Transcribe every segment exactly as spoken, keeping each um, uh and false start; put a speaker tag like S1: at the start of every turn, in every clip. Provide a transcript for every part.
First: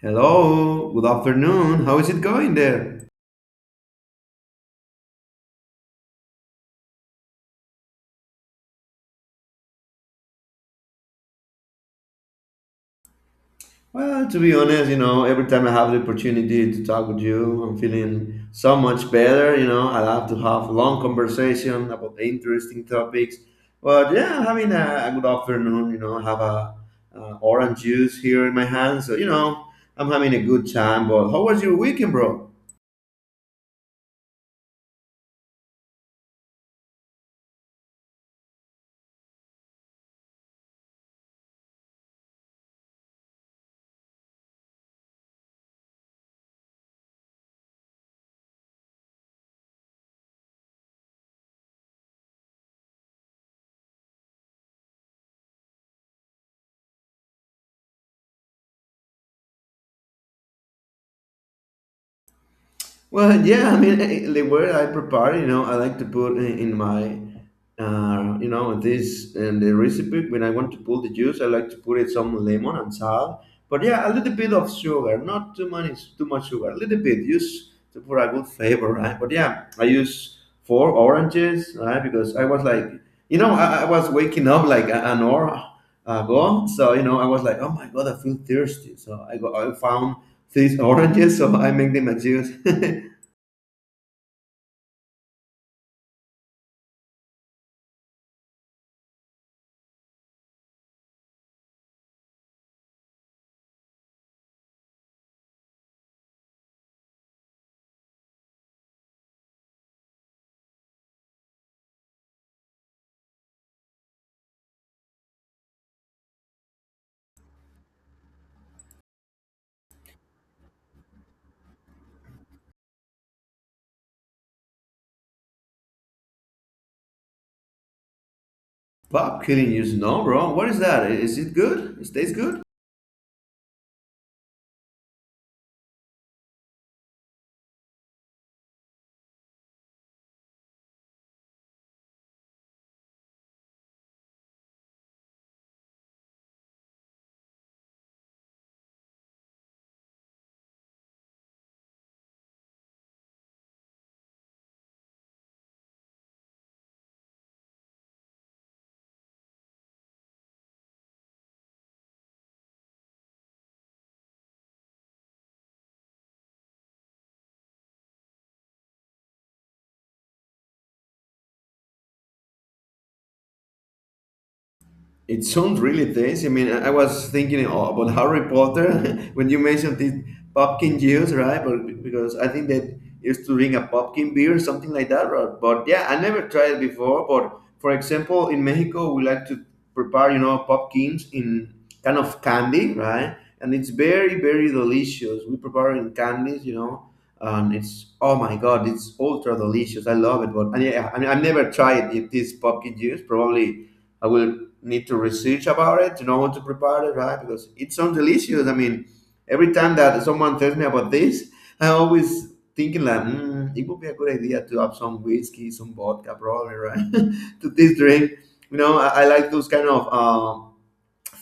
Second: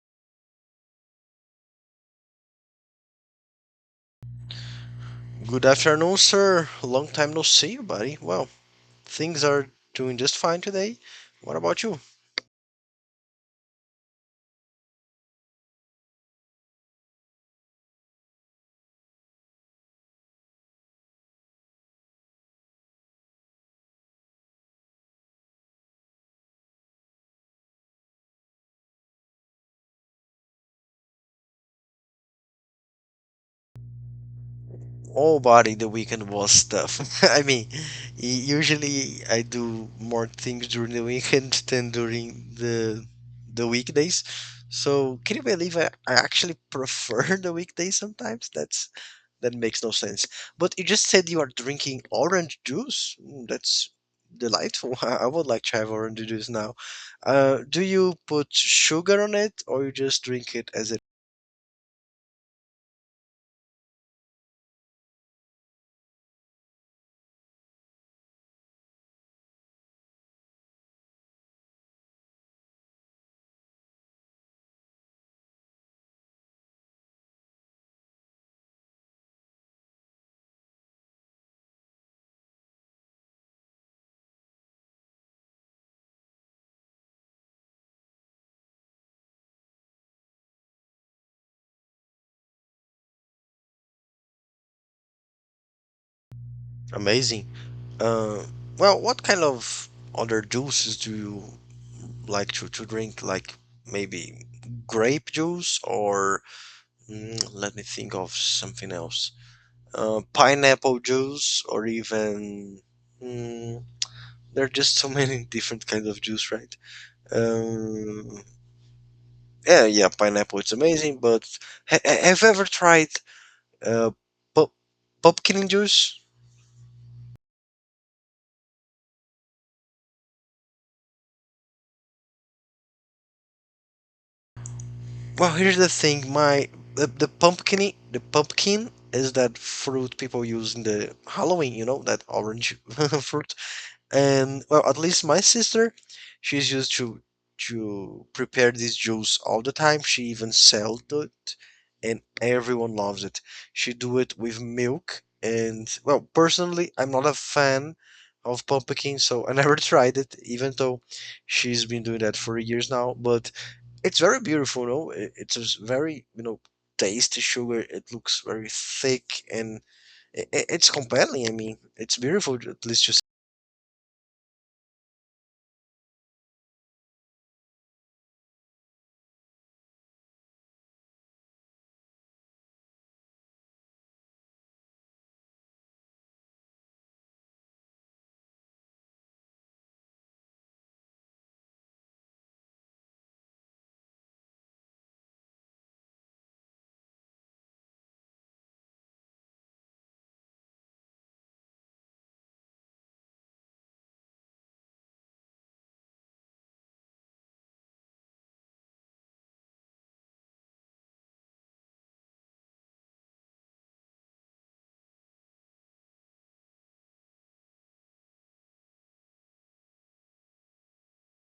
S1: Hello, good afternoon. How is it going there?
S2: Good afternoon, sir. Long time no see you, buddy. Well, things are doing just fine today. What about you?
S1: Well, to be honest, you know, every time I have the opportunity to talk with you, I'm feeling so much better. You know, I love to have long conversation about interesting topics. But yeah, I'm having a, a good afternoon. You know, I have a, uh orange juice here in my hand, so you know, I'm having a good time. But how was your weekend, bro?
S2: Oh, buddy, the weekend was tough. I mean, y- usually I do more things during the weekend than during the the weekdays. So, can you believe I, I actually prefer the weekdays sometimes? That's that makes no sense. But you just said you are drinking orange juice. Mm, that's delightful. I would like to have orange juice now. Uh, do you put sugar on it or you just drink it as it?
S1: Well, yeah, I mean, eh, eh, the way I prepare, you know, I like to put in, in my, uh, you know, this and the recipe. When I want to pull the juice, I like to put it some lemon and salt. But yeah, a little bit of sugar, not too much, too much sugar, a little bit, just to for a good flavor, right? But yeah, I use four oranges, right? Because I was like, you know, I, I was waking up like a- an hour ago, so you know, I was like, oh my god, I feel thirsty. So I go, I found these oranges, so I make them a juice.
S2: Amazing. Uh, well, what kind of other juices do you like to, to drink? Like maybe grape juice or mm, let me think of something else. Uh, pineapple juice or even there are just so many different kinds of juice, right? Um, yeah, yeah, pineapple it's amazing, but ha- ha- have you ever tried uh, pu- pumpkin juice?
S1: Pop killing juice? No, bro. What is that? Is it good? It tastes good?
S2: Well, here's the thing, my the, the pumpkin the pumpkin is that fruit people use in the Halloween, you know, that orange fruit. And well, at least my sister, she's used to to prepare this juice all the time. She even sells it, and everyone loves it. She do it with milk and, well, personally I'm not a fan of pumpkin, so I never tried it, even though she's been doing that for years now. But it's very beautiful. No I- It's a s- very, you know, tasty sugar. It looks very thick and i- i- it's compelling. I mean, it's beautiful, at least to
S1: It sounds really tasty. I mean, I I was thinking a- about Harry Potter when you mentioned this pumpkin juice, right? But because I think that used to drink a pumpkin beer, something like that. Right? But yeah, I never tried it before. But for example, in Mexico, we like to prepare, you know, pumpkins in kind of candy, right? And it's very, very delicious. We prepare in candies, you know, and it's oh my god, it's ultra delicious. I love it. But and yeah, I mean, I've never tried it, this pumpkin juice. Probably I will need to research about it to know how to prepare it, right? Because it sounds delicious. I mean, every time that someone tells me about this, I always thinking like, mm, it would be a good idea to have some whiskey, some vodka, probably, right, to this drink. You know, I, I like those kind of. Um,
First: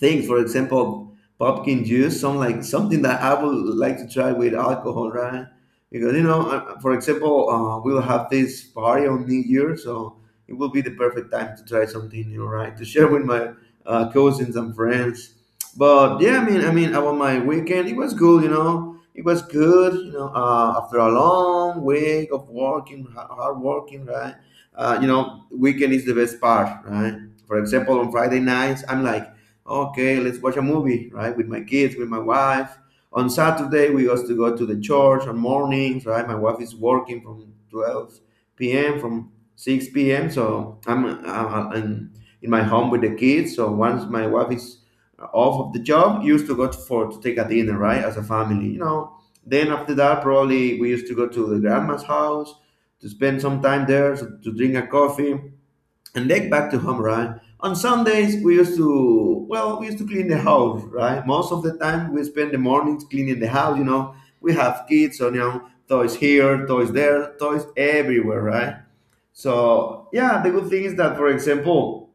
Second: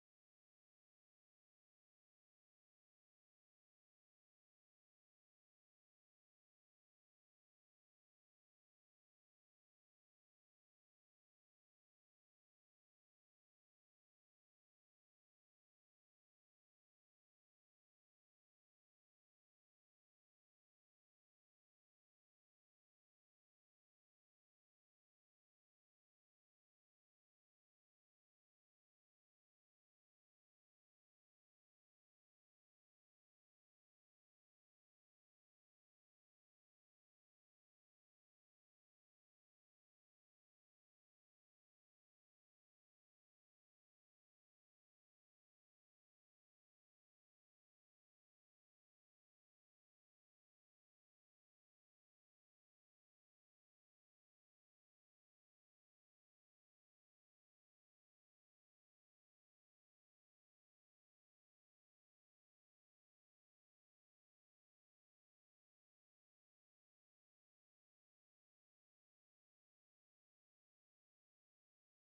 S1: Things. For example, pumpkin juice, some like something that I would like to try with alcohol, right? Because you know, uh, for example, uh, we'll have this party on New Year, so it will be the perfect time to try something new, right? To share with my uh, cousins and friends. But yeah, I mean, I mean, about my weekend, it was good, you know. It was good, you know. Uh, after a long week of working, ha- hard working, right? Uh, you know, weekend is the best part, right? For example, on Friday nights, I'm like, okay, let's watch a movie, right? With my kids, with my wife. On Saturday, we used to go to the church on mornings, right? My wife is working from twelve p m from six p m. So I'm uh, in, in my home with the kids. So once my wife is off of the job, used to go to, for to take a dinner, right? As a family, you know. Then after that, probably we used to go to the grandma's house to spend some time there so, to drink a coffee and then back to home, right? On Sundays, we used to, well, we used to clean the house, right? Most of the time, we spend the mornings cleaning the house, you know. We have kids, so, you know, toys here, toys there, toys everywhere, right? So, yeah, the good thing is that, for example,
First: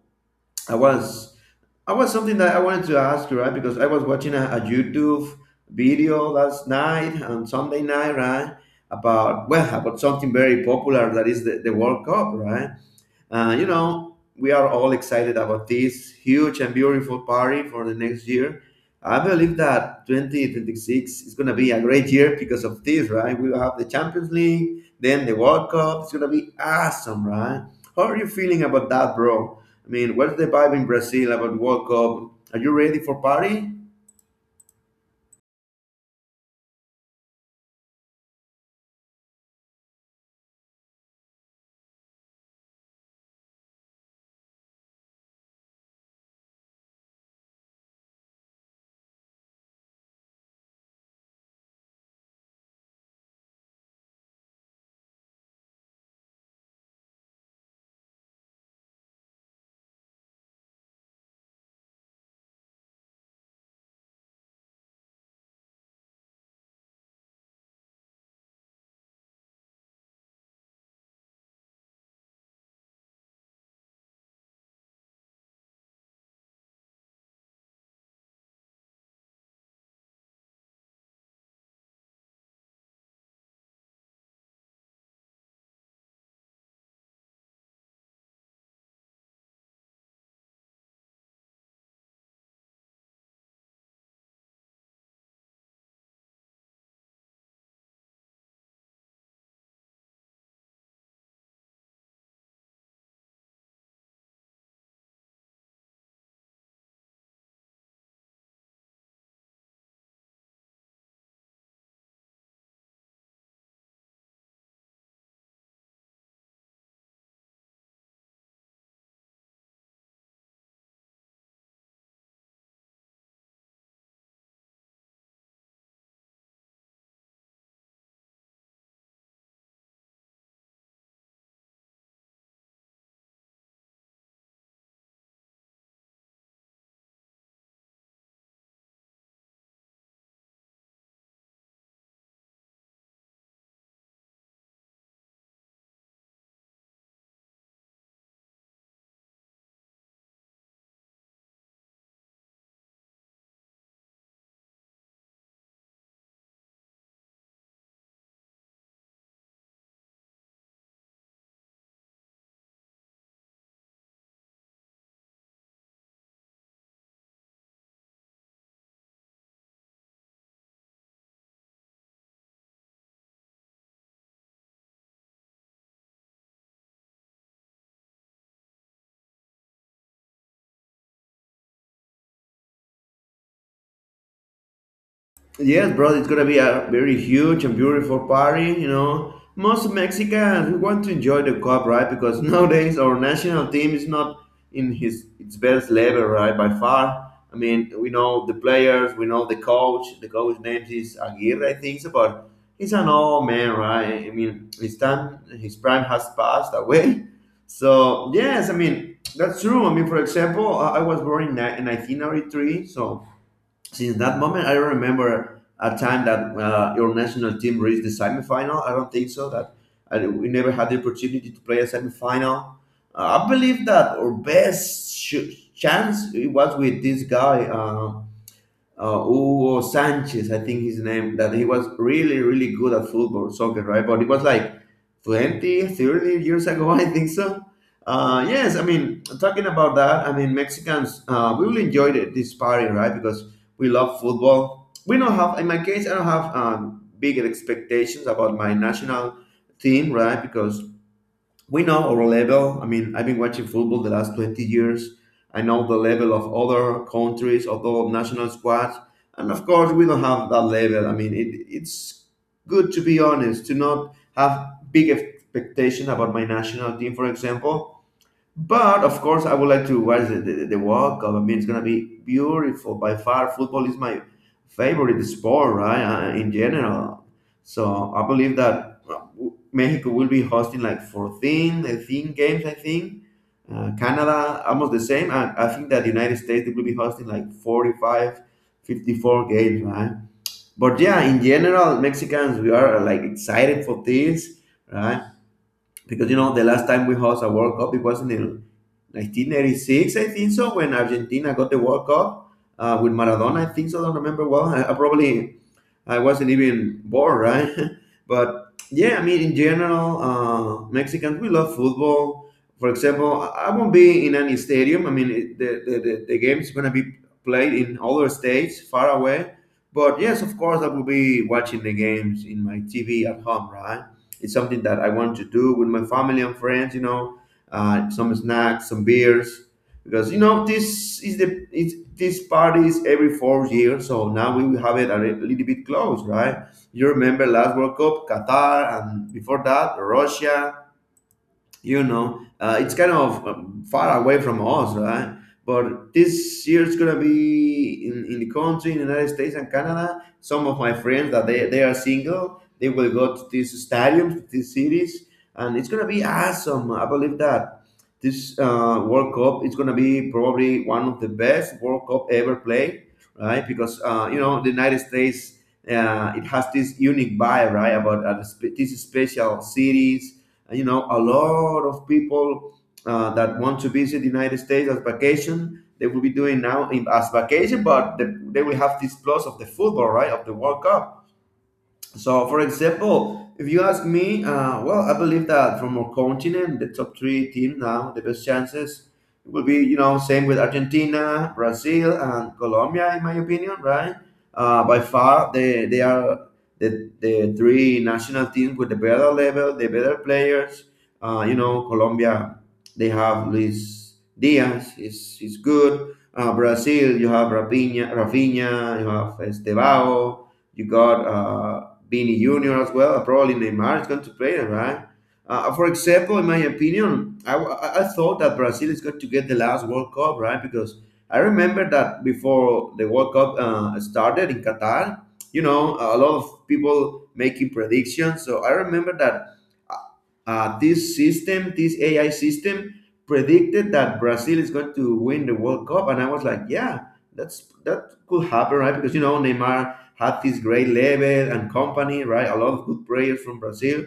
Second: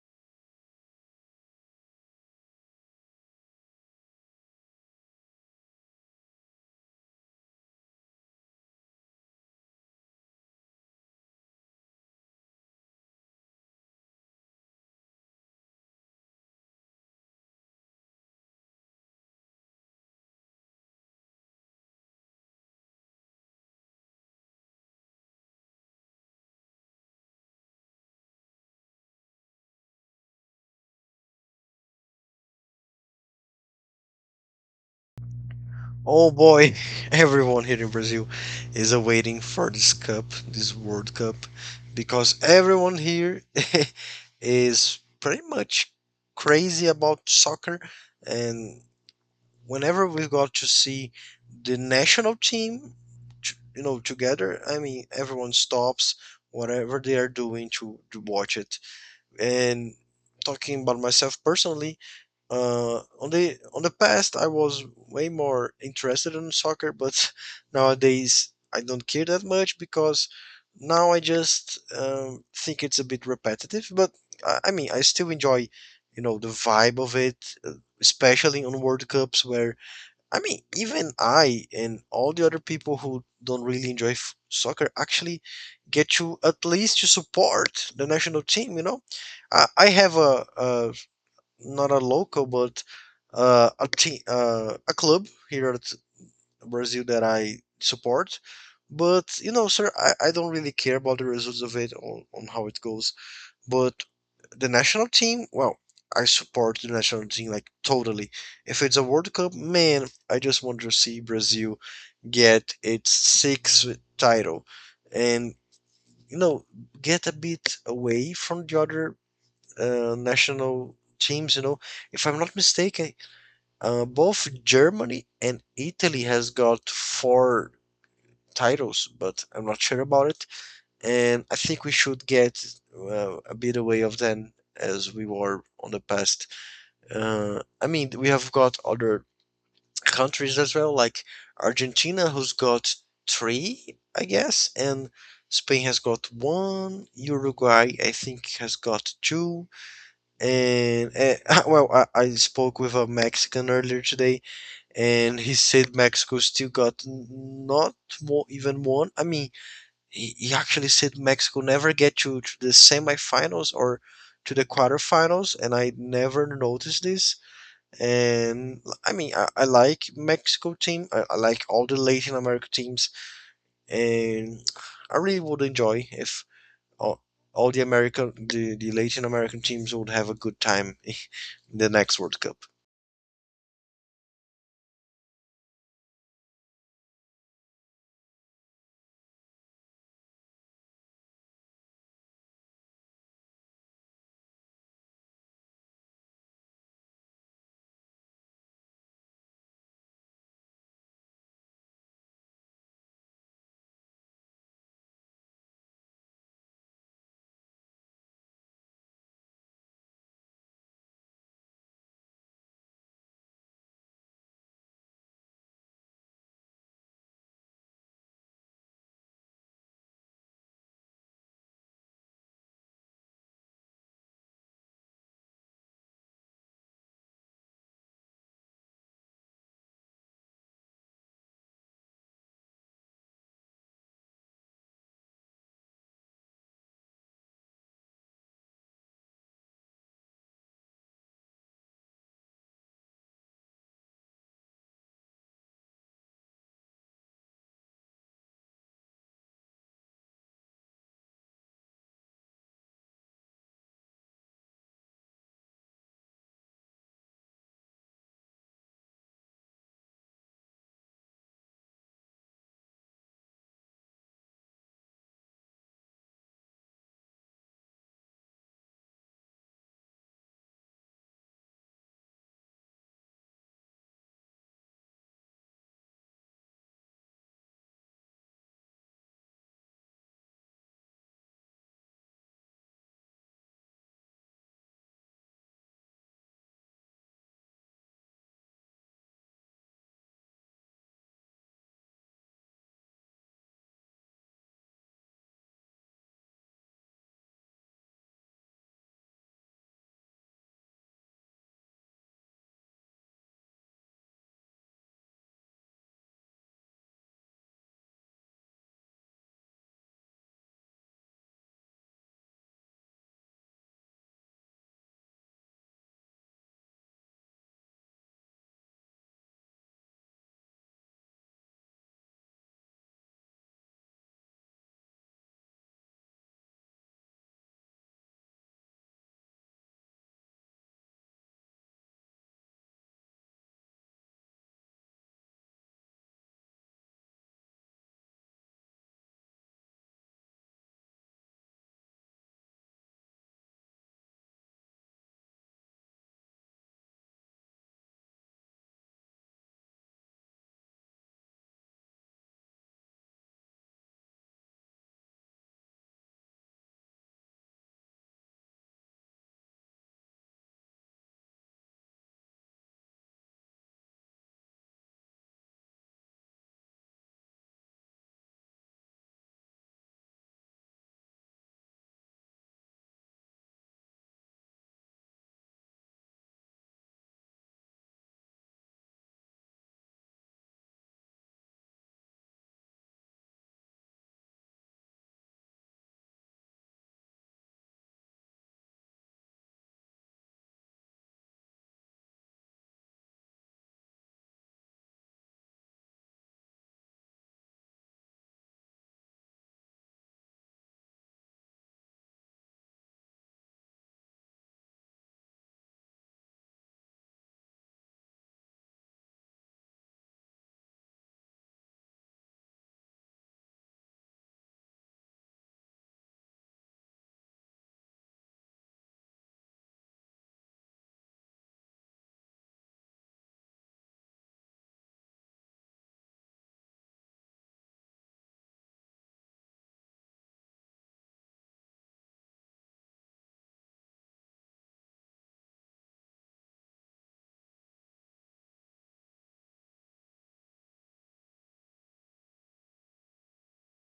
S1: I was, I was something that I wanted to ask you, right? Because I was watching a, a YouTube video last night, on Sunday night, right? About, well, about something very popular that is the, the World Cup, right? Uh, you know, we are all excited about this huge and beautiful party for the next year. I believe that twenty twenty-six is going to be a great year because of this, right? We'll have the Champions League, then the World Cup. It's going to be awesome, right? How are you feeling about that, bro? I mean, what's the vibe in Brazil about World Cup? Are you ready for party?
S2: oh boy, everyone here in Brazil is awaiting for this cup, this World Cup, because everyone here is pretty much crazy about soccer. And whenever we've got to see the national team, t- you know, together, I mean, everyone stops whatever they are doing to, to watch it. And talking about myself personally, uh, on the on the past I was way more interested in soccer, but nowadays I don't care that much because now I just um, think it's a bit repetitive. But I, I mean, I still enjoy, you know, the vibe of it, uh, especially on World Cups where I mean, even I and all the other people who don't really enjoy f- soccer actually get to at least to support the national team. You know, I, I have a, a not a local but uh, a team, uh, a club here at Brazil that I support. But you know, sir, I, I don't really care about the results of it on, on how it goes. But the national team, well, I support the national team like totally. If it's a World Cup, man, I just want to see Brazil get its sixth title and, you know, get a bit away from the other uh, national teams. You know, if I'm not mistaken, uh, both Germany and Italy has got four titles, but I'm not sure about it. And I think we should get uh, a bit away of them as we were on the past. uh, I mean, we have got other countries as well, like Argentina, who's got three, I guess, and Spain has got one. Uruguay, I think, has got two. And uh, well, I, I spoke with a Mexican earlier today, and he said Mexico still got n- not more, even one. I mean, he, he actually said Mexico never get to, to the semifinals or to the quarterfinals, and I never noticed this. And I mean, I, I like Mexico team. I, I like all the Latin America teams, and I really would enjoy if all, all the American, the, the Latin American teams would have a good time in the next World Cup.
S1: Yes, bro, it's gonna be a very huge and beautiful party. You know, most Mexicans we want to enjoy the cup, right? Because nowadays our national team is not in his its best level, right? By far. I mean, we know the players, we know the coach. The coach's name is Aguirre, I think, so, but he's an old man, right? I mean, his time, his prime has passed away. So yes, I mean that's true. I mean, for example, I I was born in ni- in nineteen ninety-three, so since that moment, I don't remember a time that uh, your national team reached the semifinal. I don't think so. That I, we never had the opportunity to play a semifinal. Uh, I believe that our best sh- chance it was with this guy. Uh, uh, Hugo Sanchez, I think his name, that he was really, really good at football, soccer, right? But it was like twenty, thirty years ago, I think so. Uh, yes, I mean, talking about that, I mean, Mexicans, uh, we really enjoyed it, this party, right? Because we love football. We don't have, in my case, I don't have um, big expectations about my national team, right? Because we know our level. I mean, I've been watching football the last twenty years. I know the level of other countries, other national squads. And of course, we don't have that level. I mean, it, it's good to be honest, to not have big expectation about my national team, for example. But of course, I would like to watch the, the, the World Cup. I mean, it's gonna be beautiful by far. Football is my favorite sport, right? Uh, in general, so I believe that uh, w- Mexico will be hosting like fourteen, eighteen games, I think. Uh, Canada, almost the same, and I think that the United States they will be hosting like forty-five, fifty-four games, right? But yeah, in general, Mexicans we are uh, like excited for this, right? Because you know, the last time we hosted a World Cup, it wasn't in nineteen eighty-six, I think so, when Argentina got the World Cup uh, with Maradona. I think so. I don't remember well. I, I probably I wasn't even born, right? But yeah, I mean, in general, uh, Mexicans, we love football. For example, I I won't be in any stadium. I mean, it, the, the, the, the game's going to be played in other states far away. But yes, of course, I will be watching the games in my T V at home, right? It's something that I want to do with my family and friends, you know, uh, some snacks, some beers because you know this is the it's, this party is every four years, so now we have it a li- little bit close, right? You remember last World Cup Qatar, and before that Russia, you know, uh, it's kind of um, far away from us, right? But this year it's gonna be in, in the country, in the United States and Canada. Some of my friends that they, they are single, they will go to these stadiums, these cities, and it's gonna be awesome. I believe that this uh, World Cup is gonna be probably one of the best world cup ever played, right? Because uh, you know the United States, uh, it has this unique vibe, right? About uh, the spe- these special cities. Uh, you know, a lot of people uh, that want to visit the United States as vacation. They will be doing now in, as vacation, but the, they will have this plus of the football, right? Of the World Cup. So, for example, if you ask me, uh, well, I believe that from our continent, the top three team now, the best chances will be, you know, same with Argentina, Brazil, and Colombia, in my opinion, right? Uh, by far, they, they are the, the three national teams with the better level, the better players. Uh, you know, Colombia, they have Luis Diaz, is is good. Uh, Brazil, you have Rafinha, Rafinha, you have Estevao, you got. Uh, be in union as well, probably Neymar is going to play, right? Uh, for example, in my opinion, I, I I thought that Brazil is going to get the last World Cup, right? Because I remember that before the World Cup uh, started in Qatar, you know, a lot of people making predictions. So I remember that uh, this system, this A I system, predicted that Brazil is going to win the World Cup, and I was like, yeah, that's that could happen, right? Because you know Neymar had this great level and company, right? A lot of good players from Brazil.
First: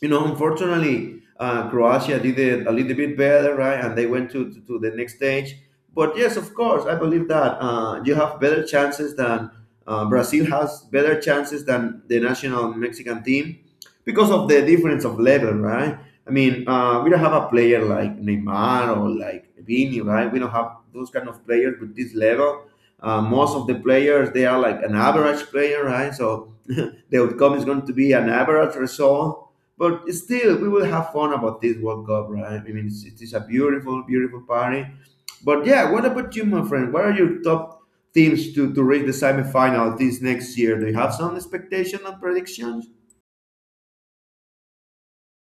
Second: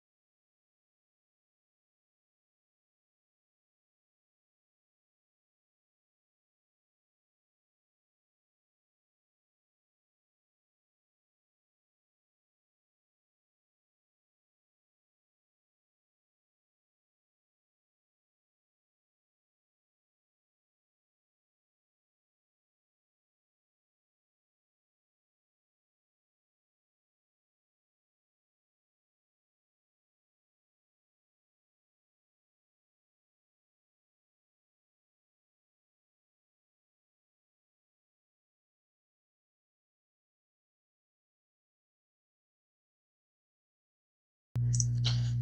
S1: you know, unfortunately, uh, Croatia did it a little bit better, right? And they went to, to, to the next stage. But yes, of course, I believe that uh, you have better chances than uh, Brazil has better chances than the national Mexican team because of the difference of level, right? I mean, uh, we don't have a player like Neymar or like Vini, right? We don't have those kind of players with this level. Uh, most of the players, they are like an average player, right? So the outcome is going to be an average result, but still, we will have fun about this World Cup, right? I mean, it's, it is a beautiful, beautiful party. But yeah, what about you, my friend? What are your top teams to, to reach the semifinal this next year? Do you have some expectation and predictions?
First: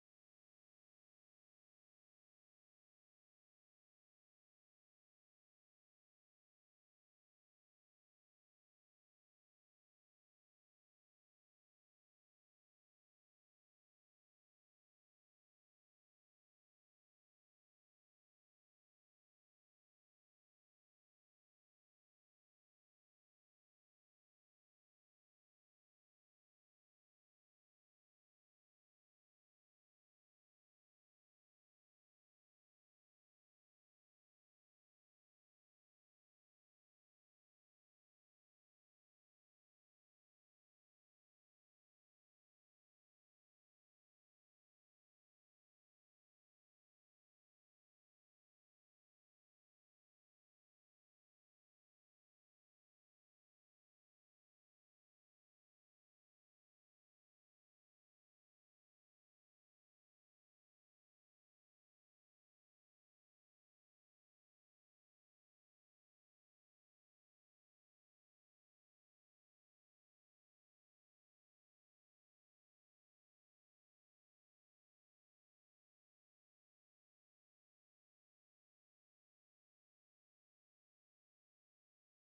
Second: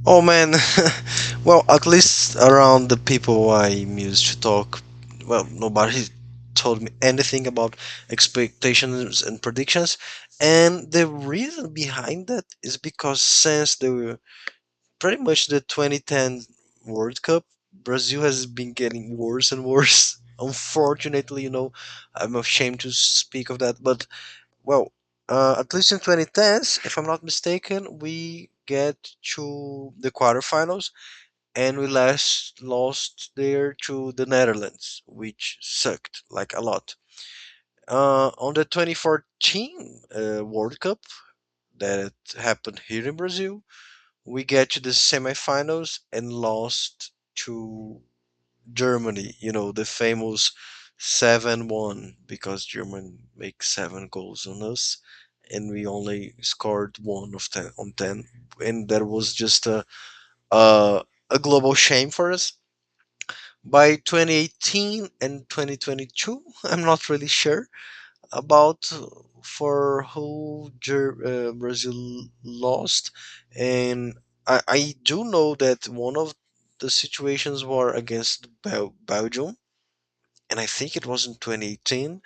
S2: Oh man, well, at least around the people I used to talk, well, nobody told me anything about expectations and predictions. And the reason behind that is because since the pretty much the twenty ten World Cup, Brazil has been getting worse and worse. Unfortunately, you know, I'm ashamed to speak of that, but well, uh, at least in twenty tens, if I'm not mistaken, we get to the quarterfinals and we last lost there to the Netherlands, which sucked like a lot. Uh, on the twenty fourteen uh, World Cup that happened here in Brazil, we get to the semifinals and lost to Germany, you know, the famous seven one, because Germany make seven goals on us and we only scored one of ten on ten. And that was just a a, a global shame for us. By twenty eighteen and twenty twenty-two, I'm not really sure about for who Ger- uh, Brazil lost, and I, I do know that one of the situations were against Bel- Belgium, and I think it was in twenty eighteen,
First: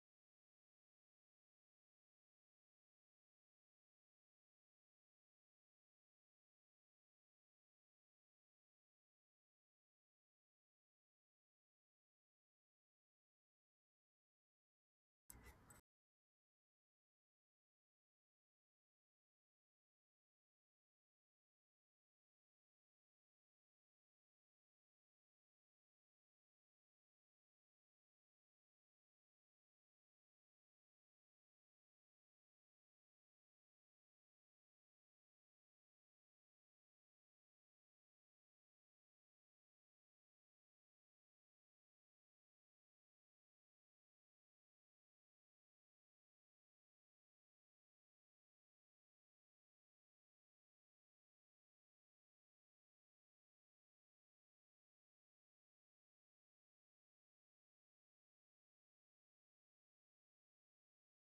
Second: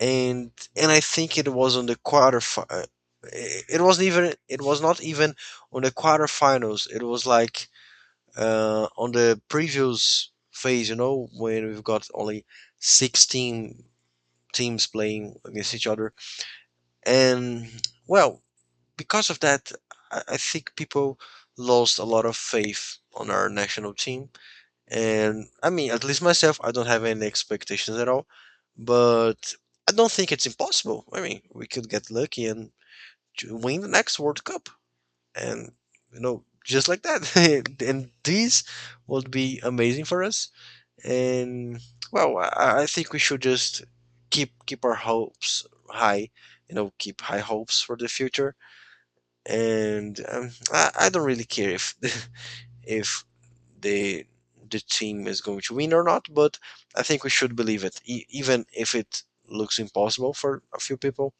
S2: and and I think it was on the quarter. Fi- it wasn't even, it was not even on the quarterfinals. It was like uh, on the previous phase, you know, when we've got only sixteen teams playing against each other. And well, because of that, I, I think people lost a lot of faith on our national team. And I mean, at least myself, I don't have any expectations at all. But I don't think it's impossible. I mean, we could get lucky and j- win the next World Cup. And, you know, just like that. And this would be amazing for us. And well, I, I think we should just keep keep our hopes high, you know, keep high hopes for the future. And um, I, I don't really care if if the the team is going to win or not, but I think we should believe it, e- even if it looks impossible for a few people.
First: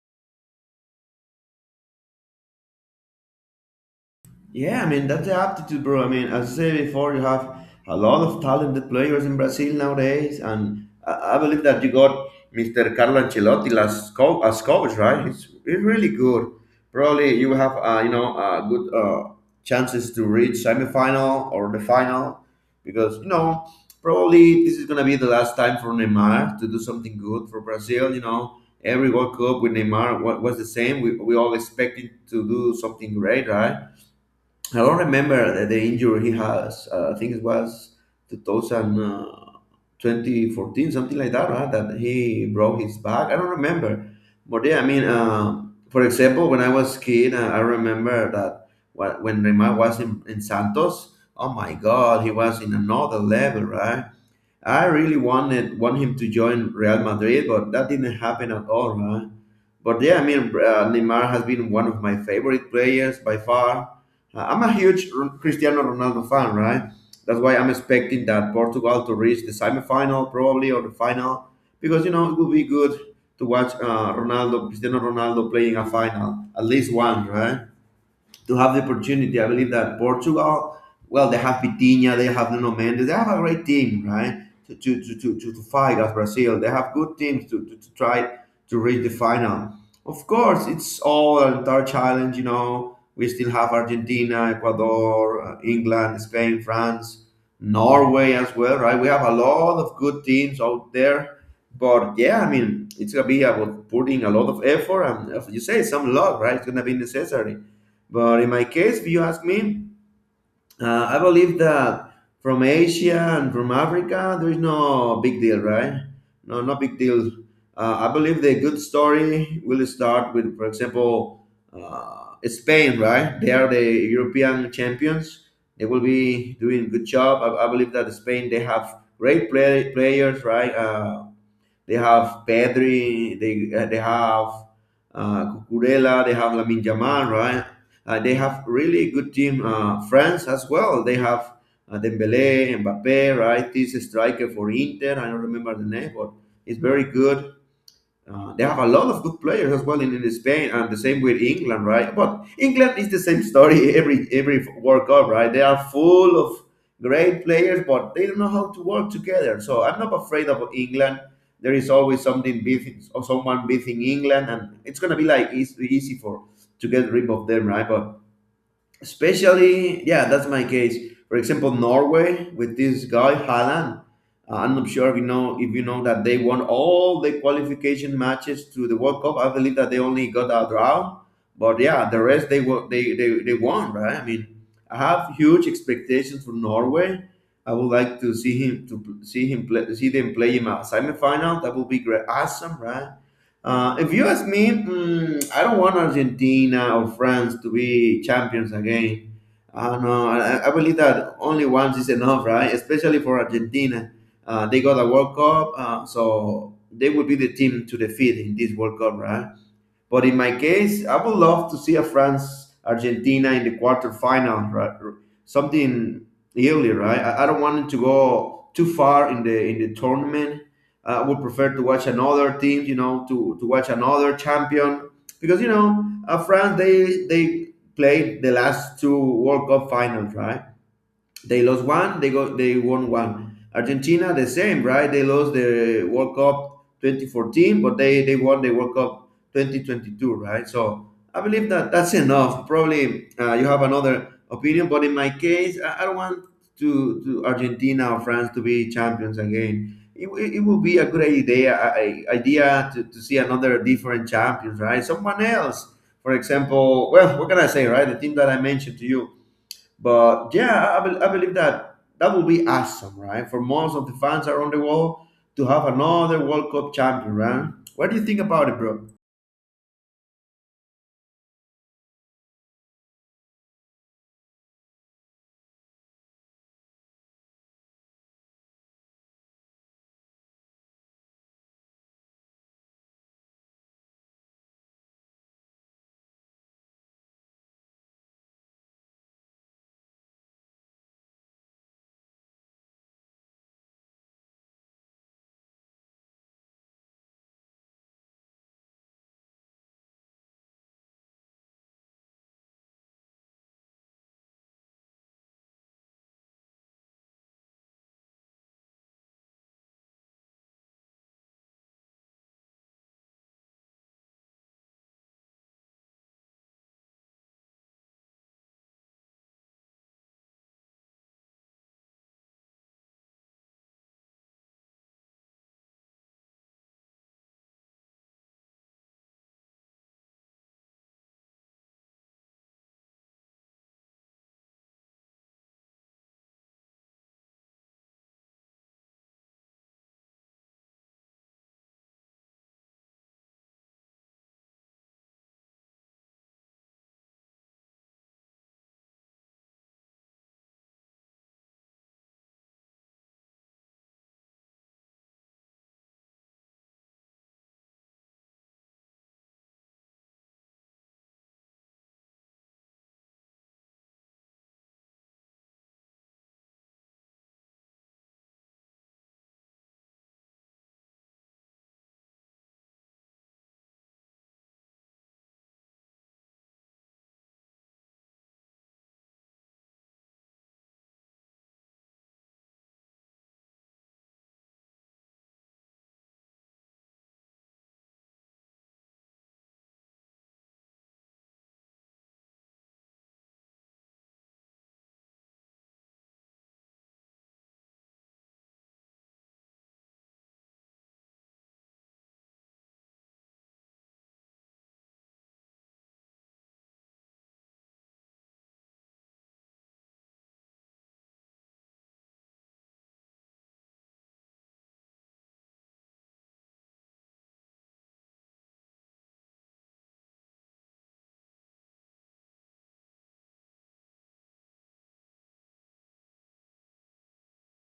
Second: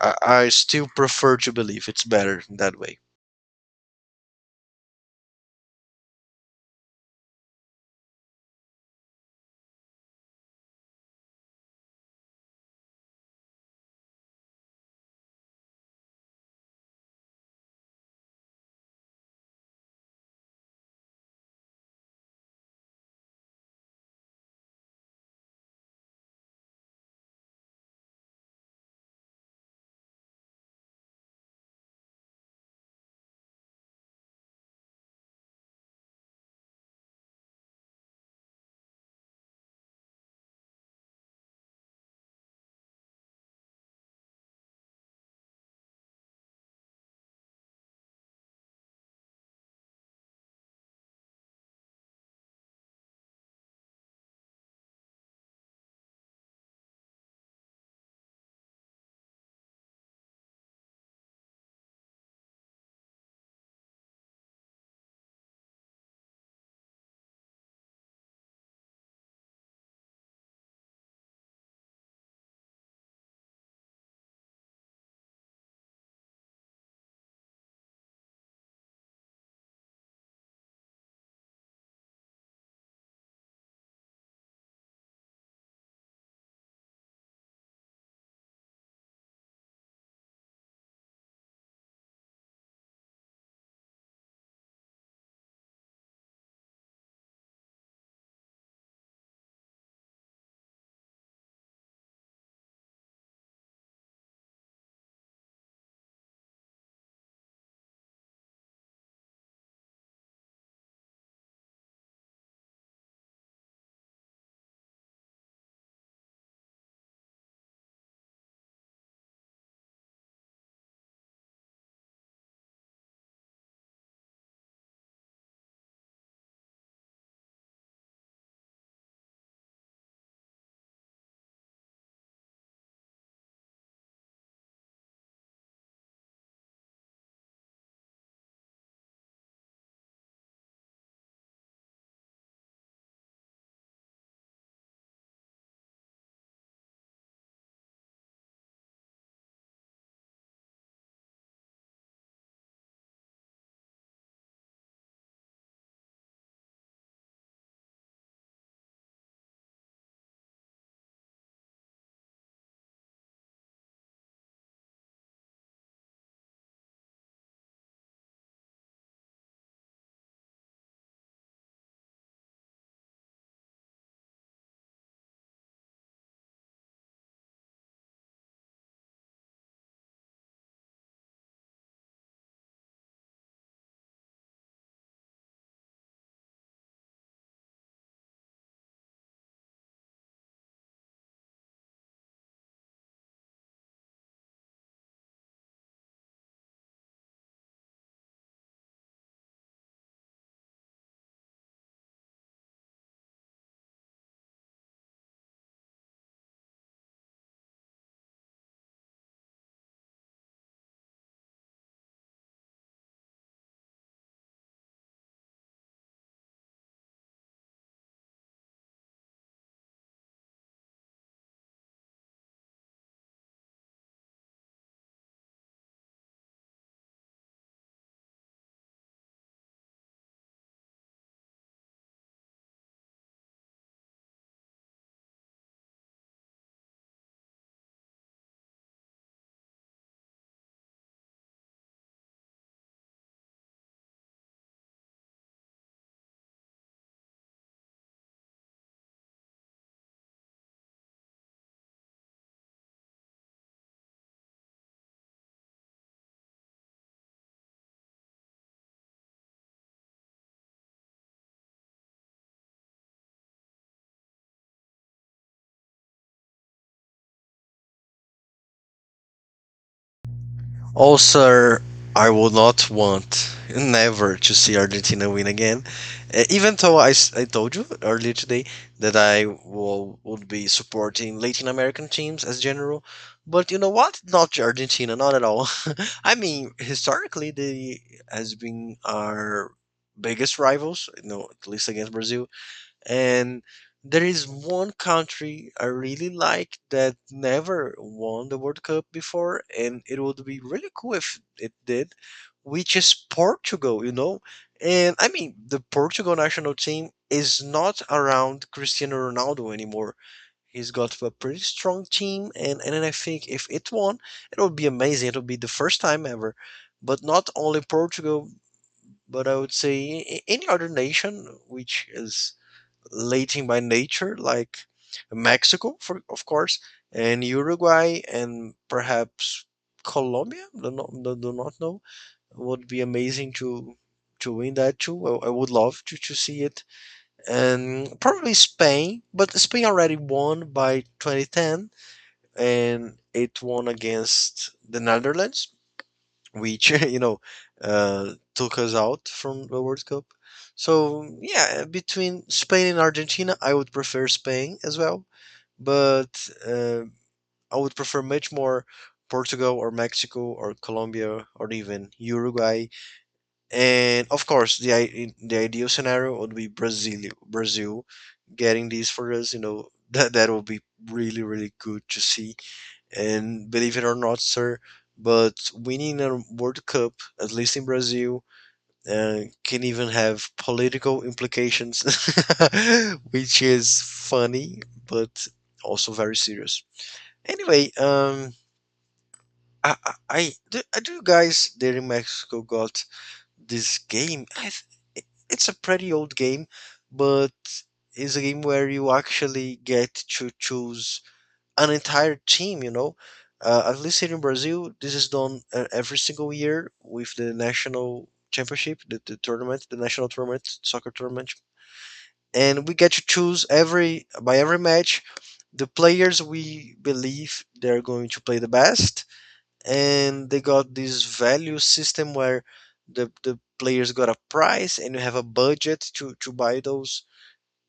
S2: I, I still prefer to believe it's better that way.
S1: Yeah, I mean that's the aptitude, bro. I mean, as I said before, you have a lot of talented players in Brazil nowadays, and I, I believe that you got Mister Carlo Ancelotti as coach, as coach, right? He's, he's really good. Probably you have, uh, you know, uh, good uh, chances to reach semifinal or the final, because you know probably this is gonna be the last time for Neymar to do something good for Brazil. You know, every World Cup with Neymar wa- was the same. We we all expected to do something great, right? I don't remember the, the injury he has. Uh, I think it was two thousand, uh, twenty fourteen, something like that, right? That he broke his back. I don't remember. But yeah, I mean, uh, for example, when I was kid, uh, I remember that wh- when Neymar was in, in Santos, oh my God, he was in another level, right? I really wanted want him to join Real Madrid, but that didn't happen at all, right? But yeah, I mean, uh, Neymar has been one of my favorite players by far. Uh, I'm a huge R- Cristiano Ronaldo fan, right? That's why I'm expecting that Portugal to reach the semifinal probably or the final, because you know it would be good to watch uh, Ronaldo, Cristiano Ronaldo playing a final, at least one, right, to have the opportunity. I believe that Portugal, well, they have Vitinha, they have Nuno Mendes, they have a great team, right? To to to to, to, to fight as Brazil, they have good teams to, to, to try to reach the final. Of course, it's all an entire challenge, you know. We still have Argentina, Ecuador, uh, England, Spain, France, Norway as well, right? We have a lot of good teams out there. But yeah, I mean, it's gonna be about putting a lot of effort and, as you say, some luck, right? It's gonna be necessary. But in my case, if you ask me, uh, I believe that from Asia and from Africa, there is no big deal, right? No, no big deal. Uh, I believe the good story will start with, for example, uh, Spain, right? They are the European champions. They will be doing good job. I, I believe that Spain they have great play, players, right? Uh, they have Pedri. They uh, they have uh, Cucurella. They have Lamine Yamal, right? Uh, they have really good team. Uh, France as well. They have uh, Dembele, Mbappe, right? This striker for Inter. I don't remember the name, but it's very good. Uh, they have a lot of good players as well in, in Spain, and the same with England, right? But England is the same story every every World Cup, right? They are full of great players, but they don't know how to work together. So I'm not afraid of England. There is always something beating or someone beating England, and it's gonna be like eas- easy for to get rid of them, right? But especially yeah that's my case, for example, Norway with this guy Haaland. Uh, I'm not sure if you know if you know that they won all the qualification matches to the World Cup. I believe that they only got a draw, but yeah the rest they won, they, they, they won, right? I mean, I have huge expectations for Norway. I would like to see him to pl- see him play, see them play in a semifinal. That would be great, awesome, right? Uh, if you ask me, mm, I don't want Argentina or France to be champions again. Uh, no, I do I, I believe that only once is enough, right? Especially for Argentina. Uh, they got a World Cup, uh, so they would be the team to defeat in this World Cup, right? But in my case, I would love to see a France Argentina in the quarterfinal, right? Something earlier, right? I, I don't want it to go too far in the in the tournament. I would prefer to watch another team, you know, to, to watch another champion, because you know uh, France they they played the last two World Cup finals, right? They lost one. They got they won one. Argentina the same, right? They lost the World Cup twenty fourteen, but they they won the World Cup twenty twenty-two, right? So I believe that that's enough. Probably uh, you have another opinion, but in my case, I, I don't want to to Argentina or France to be champions again. It, it, it would be a good idea I- I- idea to, to see another different champions, right? Someone else, for example. Well, what can I say, right? The team that I mentioned to you. But yeah, I, bel I believe that that would be awesome, right? For most of the fans around the world to have another World Cup champion, right? What do you think about it, bro?
S2: Also, I would not want never to see Argentina win again. Uh, even though I, s- I told you earlier today that I will, would be supporting Latin American teams as general, but you know what? Not Argentina, not at all. I mean, historically, they has been our biggest rivals. You know, at least against Brazil. And there is one country I really like that never won the World Cup before, and it would be really cool if it did, which is Portugal, you know? And I mean, the Portugal national team is not around Cristiano Ronaldo anymore. He's got a pretty strong team, and, and then I think if it won, it would be amazing. It would be the first time ever. But not only Portugal, but I would say a- any other nation, which is Latin by nature, like Mexico, for, of course, and Uruguay, and perhaps Colombia. Do not, do do not know. Would be amazing to to win that too. I, I would love to to see it, and probably Spain. But Spain already won by twenty ten, and it won against the Netherlands, which you know, uh, took us out from the World Cup. So mm, yeah, between Spain and Argentina, I would prefer Spain as well, but uh, I would prefer much more Portugal or Mexico or Colombia or even Uruguay. And of course, the i- the ideal scenario would be Brazil, Brazil getting these for us. You know, that that would be really, really good to see. And believe it or not, sir, but winning a World Cup, at least in Brazil, uh, can even have political implications, which is funny but also very serious. Anyway, um, I, I, I do, I do you guys there in Mexico got this game, I th- it's a pretty old game, but it's a game where you actually get to choose an entire team, you know? Uh, at least here in Brazil, this is done uh, every single year with the national championship, the, the tournament, the national tournament, soccer tournament. And we get to choose every by every match the players we believe they're going to play the best. And they got this value system where the the players got a price and you have a budget to to buy those.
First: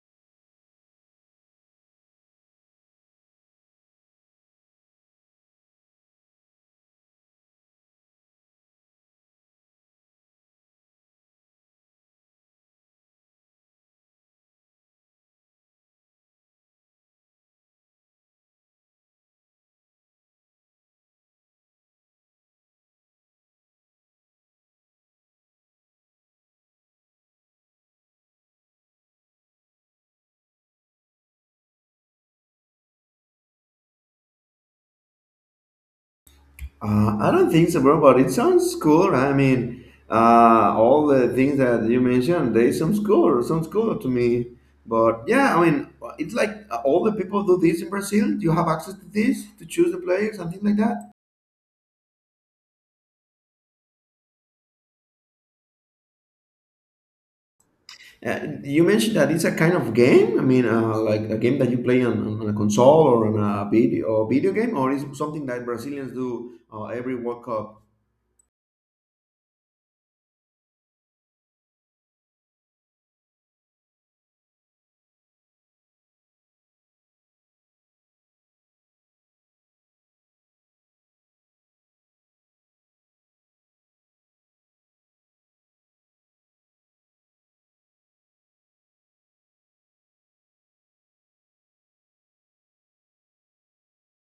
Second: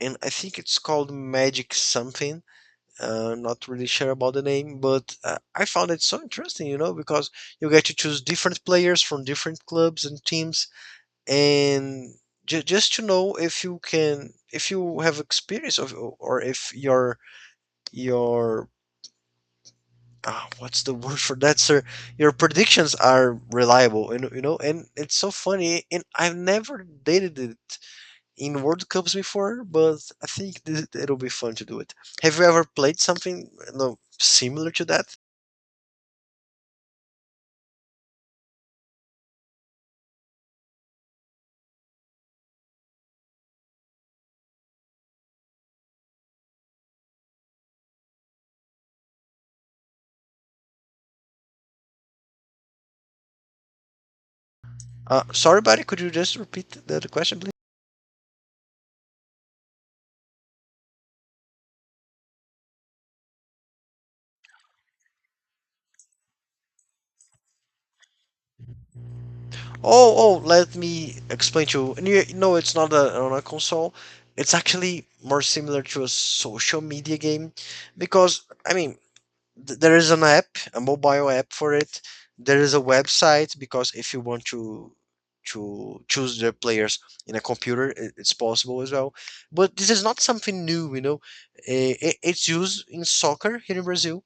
S2: And I think it's called magic something. Uh, not really sure about the name, but uh, I found it so interesting, you know, because you get to choose different players from different clubs and teams. And ju- just to know if you can, if you have experience of, or if your your ah, what's the word for that, sir? Your predictions are reliable, and you know, and it's so funny. And I've never dated it in World Cups before, but I think th- it'll be fun to do it. Have you ever played something no similar to that?
S1: Uh, I don't think so, bro, but it sounds cool, right? I mean, uh, all the things that you mentioned, they sounds cool, sounds cool to me. But yeah, I mean, it's like uh, all the people do this in Brazil. Do you have access to this to choose the players and things like that?
S2: Uh, sorry, buddy, could you just repeat the, the question, please?
S1: Uh, you mentioned that it's a kind of game. I mean, uh, like a game that you play on, on a console or on a video or video game, or is it something that Brazilians do uh, every World Cup?
S2: Oh, oh, let me explain to you. And you, no, it's not a, on a console. It's actually more similar to a social media game because I mean, th- there is an app, a mobile app for it. There is a website because if you want to to choose the players in a computer, i- it's possible as well. But this is not something new, you know. Eh, i- It's used in soccer here in Brazil,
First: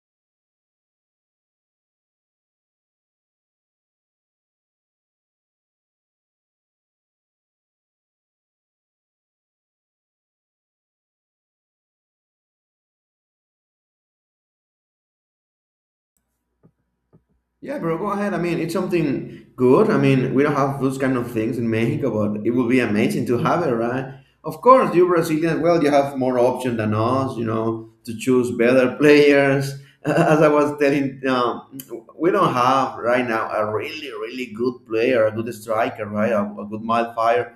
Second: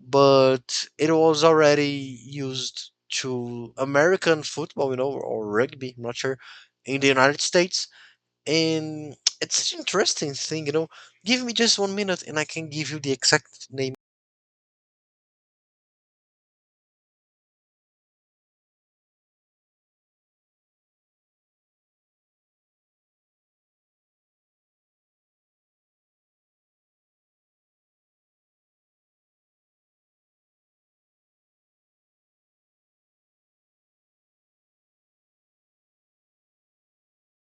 S2: but it was already used to American football, you know, or rugby. I'm not sure in the United States, and it's such an interesting thing, you know. Give me just one minute, and I can give you the exact name.
S1: Yeah, bro, go ahead. I mean, it's something good. I mean, we don't have those kind of things in Mexico, but it would be amazing to have it, right? Of course, you Brazilians, well, you have more option than us, you know, to choose better players. As I was telling, um, we don't have right now a really, really good player, a good striker, right? A, a good midfielder,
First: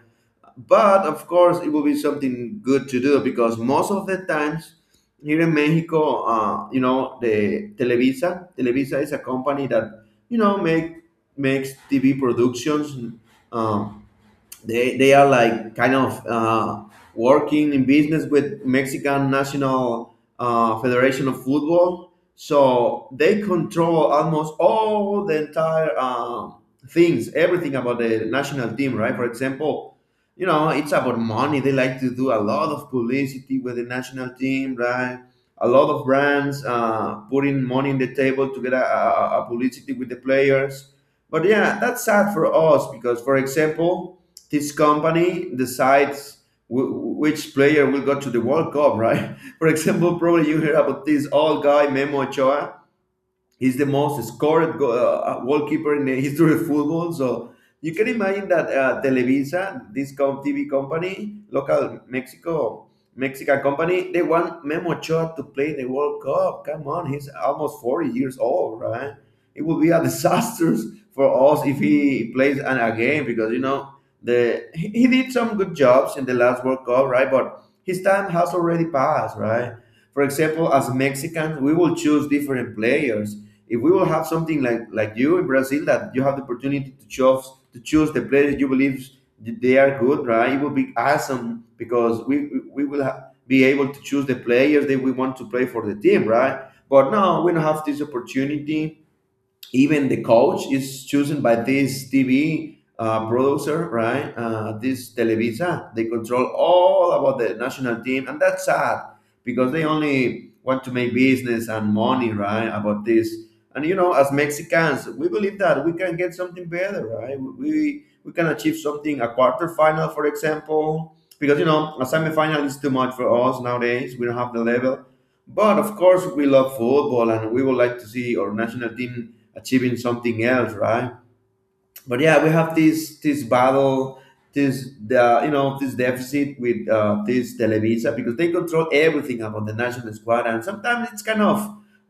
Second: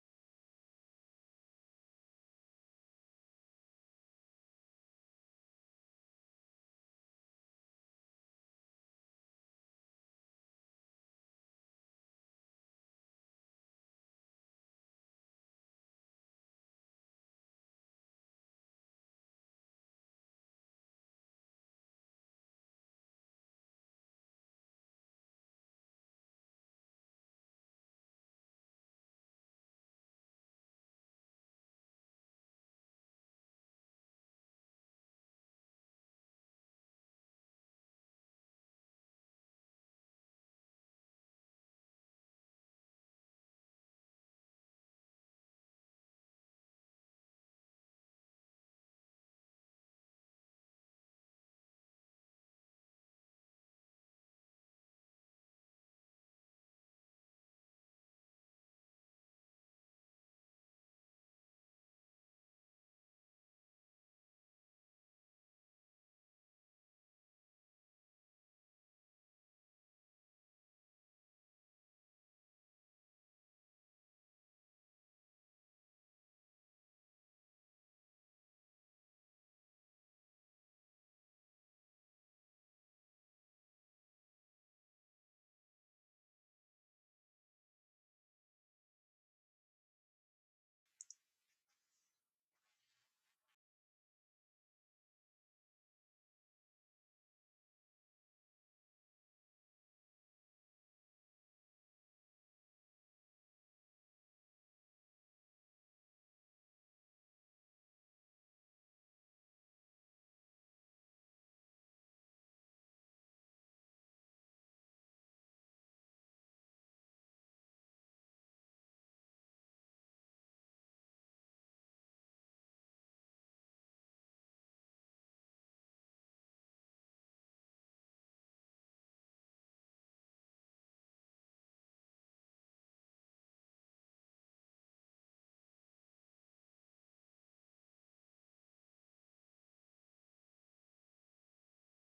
S1: but of course it will be something good to do because most of the times here in Mexico, uh, you know, the Televisa, Televisa is a company that you know make makes T V productions. Um, they they are like kind of uh, working in business with Mexican National uh, Federation of Football. So they control almost all the entire um, things, everything about the national team, right? For example, you know, it's about money. They like to do a lot of publicity with the national team, right? A lot of brands uh, putting money in the table to get a, a, a publicity with the players. But yeah, that's sad for us because, for example, this company decides w- which player will go to the World Cup, right? For example, probably you hear about this old guy Memo Ochoa. He's the most scored go- uh, uh, goalkeeper in the history of football. So you can imagine that uh, Televisa, this com- T V company, local Mexico, Mexican company, they want Memo Ochoa to play in the World Cup. Come on, he's almost forty years old, right? It will be a disaster for us if he plays an, a game because, you know, the he, he did some good jobs in the last World Cup, right? But his time has already passed, right? For example, as Mexicans, we will choose different players if we will have something like like you in Brazil that you have the opportunity to choose to choose the players you believe they are good, right? It will be awesome because we we will ha- be able to choose the players that we want to play for the team, right? But now we don't have this opportunity, even the coach is chosen by this T V uh, producer, right? Uh, this Televisa, they control all about the national team, and that's sad because they only want to make business and money, right? About this, and you know, as Mexicans, we believe that we can get something better, right? We we can achieve something, a quarterfinal, for example, because you know, a semifinal is too much for us nowadays. We don't have the level. But of course, we love football, and we would like to see our national team achieving something else, right? But yeah, we have this this battle, this the you know this deficit with uh, this Televisa because they control everything about the national squad, and sometimes it's kind of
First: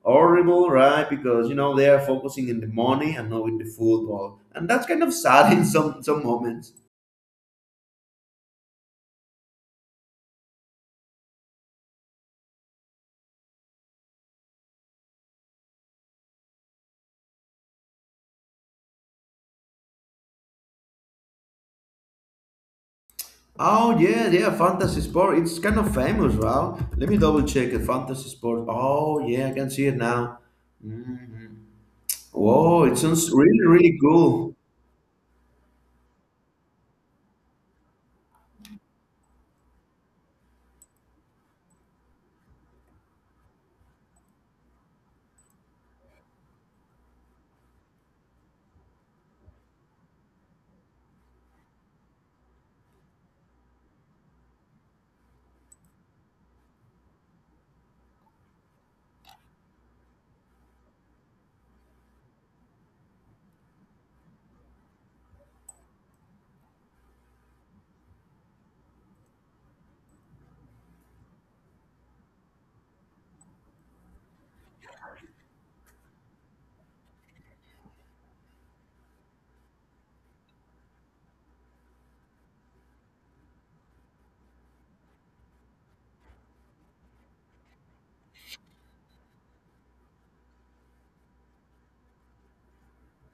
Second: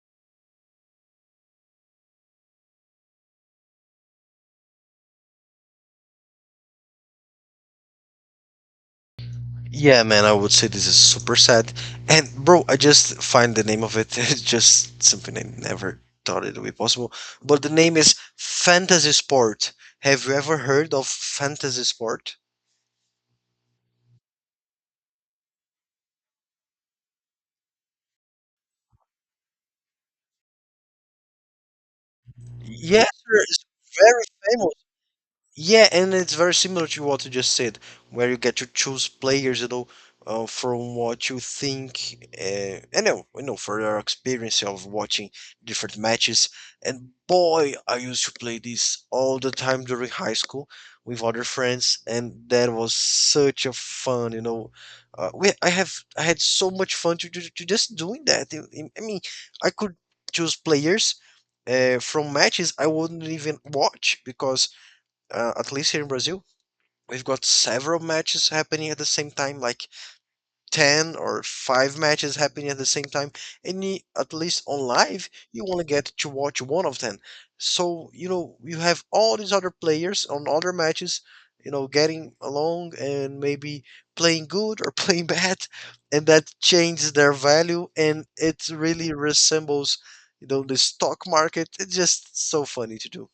S1: horrible, right? Because you know they are focusing in the money and not in the football, and that's kind of sad in some some moments.
S2: Yeah, man, I would say this is super sad. And bro, I just find the name of it. It's just something I never thought it would be possible. But the name is Fantasy Sport. Have you ever heard of Fantasy Sport?
S1: Oh yeah, yeah, fantasy sport. It's kind of famous, right? Let me double check it. Fantasy sport. Oh yeah, I can see it now. Mhm. Whoa, it
S2: Yes,
S1: sounds
S2: sir. It's
S1: really, really
S2: very
S1: cool.
S2: famous. Yeah, and it's very similar to what you just said, where you get to choose players, you know, uh, from what you think, uh, and know, you know, for your experience of watching different matches. And boy, I used to play this all the time during high school with other friends, and that was such a fun, you know. Uh, we, I have, I had so much fun to, to, to just doing that. I I- I mean, I could choose players uh, from matches I wouldn't even watch because uh, at least here in Brazil, we've got several matches happening at the same time, like ten or five matches happening at the same time. And y- at least on live, you only get to watch one of them. So, you know, you have all these other players on other matches, you know, getting along and maybe playing good or playing bad. And that changes their value. And it really resembles, you know, the stock market. It's just so funny to do.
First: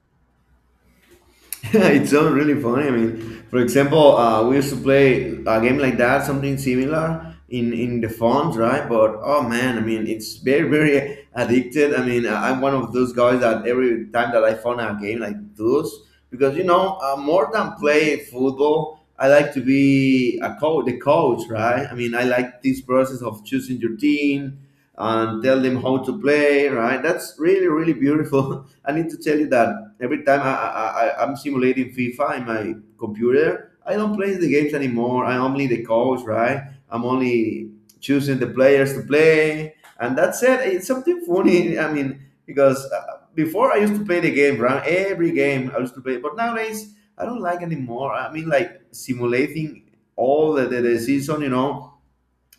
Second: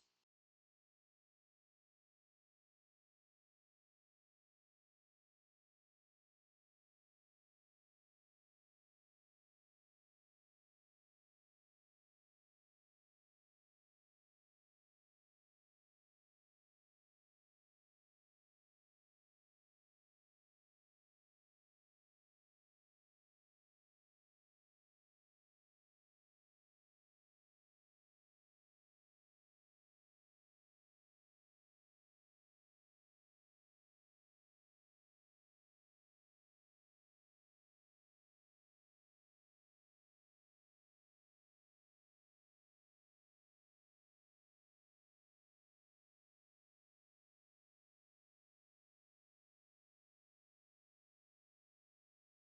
S1: It sounds really funny. I mean, for example, uh, we used to play a game like that, something similar in in the phones, right? But oh man, I mean, it's very very addicted. I mean, I- I'm one of those guys that every time that I found a game like those, because you know, uh, more than play football, I like to be a coach, the coach, right? I mean, I like this process of choosing your team, and tell them how to play right, that's really really beautiful. I need to tell you that every time I, I, I i'm simulating FIFA in my computer. I don't play the games anymore, I'm only the coach, right? I'm only choosing the players to play, and that's it. It's something funny, I mean, because uh, before I used to play the game, right, every game I used to play, but nowadays I don't like anymore. I mean, like simulating all the, the, the season, you know,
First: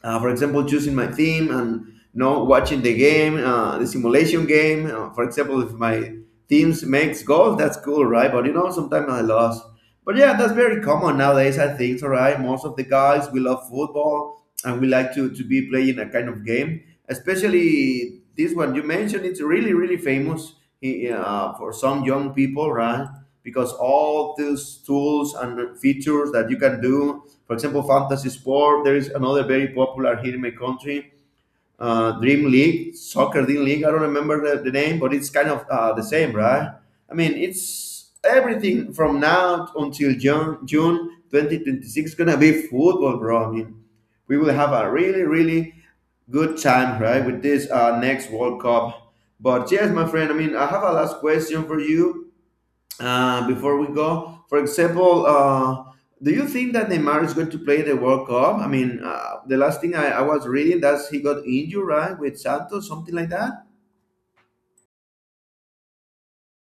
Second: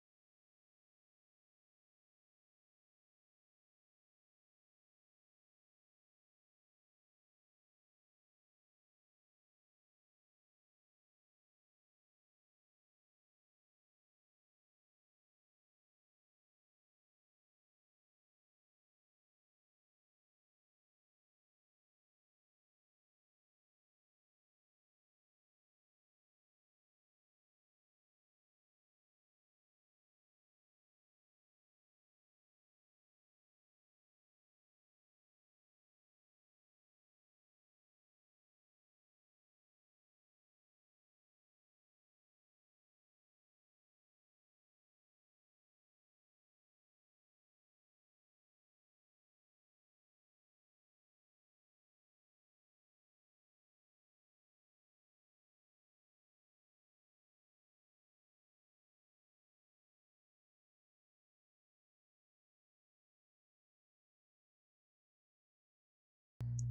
S1: uh, for example, choosing my theme and you know watching the game, uh, the simulation game. Uh, for example, if my teams makes goals, that's cool, right? But you know, sometimes I lost. But yeah, that's very common nowadays, I think, all right. Most of the guys we love football and we like to to be playing a kind of game, especially this one you mentioned. It's really really famous uh, for some young people, right? Because all these tools and features that you can do, for example, fantasy sport. There is another very popular here in my country, uh, Dream League, Soccer Dream League. I don't remember the, the name, but it's kind of uh, the same, right? I mean, it's everything from now until June, June twenty twenty-six gonna be football, bro. I mean, we will have a really, really good time, right, with this uh, next World Cup. But yes, my friend, I mean, I have a last question for you. Uh, before we go, for example, uh, do you think that Neymar is going to play the World Cup? I mean, uh, the last thing I, I was reading that's he got injured, right, with Santos, something like that.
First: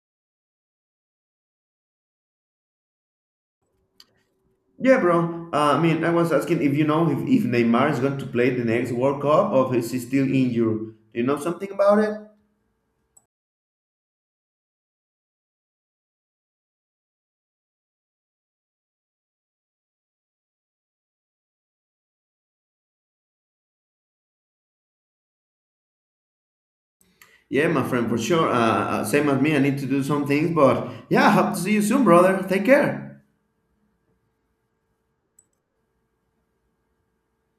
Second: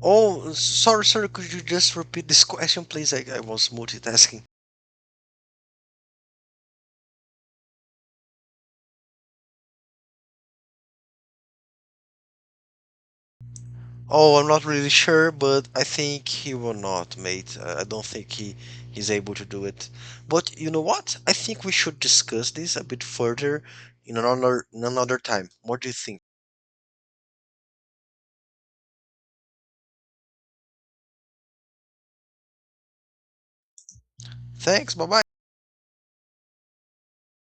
S2: Oh, sorry, sorry. Could you just repeat this question, please? I, I was multitasking.
S1: Yeah, bro. Uh, I mean, I was asking if you know if, if Neymar is going to play the next World Cup or if he's still injured. Do you know something about it?
S2: Oh, I'm not really sure, but I think he will not, mate. Uh, I don't think he he's able to do it. But you know what? I think we should discuss this a bit further in another in another time. What do you think?
S1: Yeah, my friend, for sure. Uh, uh, same as me, I need to do some things, but yeah, hope to see you soon, brother. Take care.
S2: Thanks. Bye bye.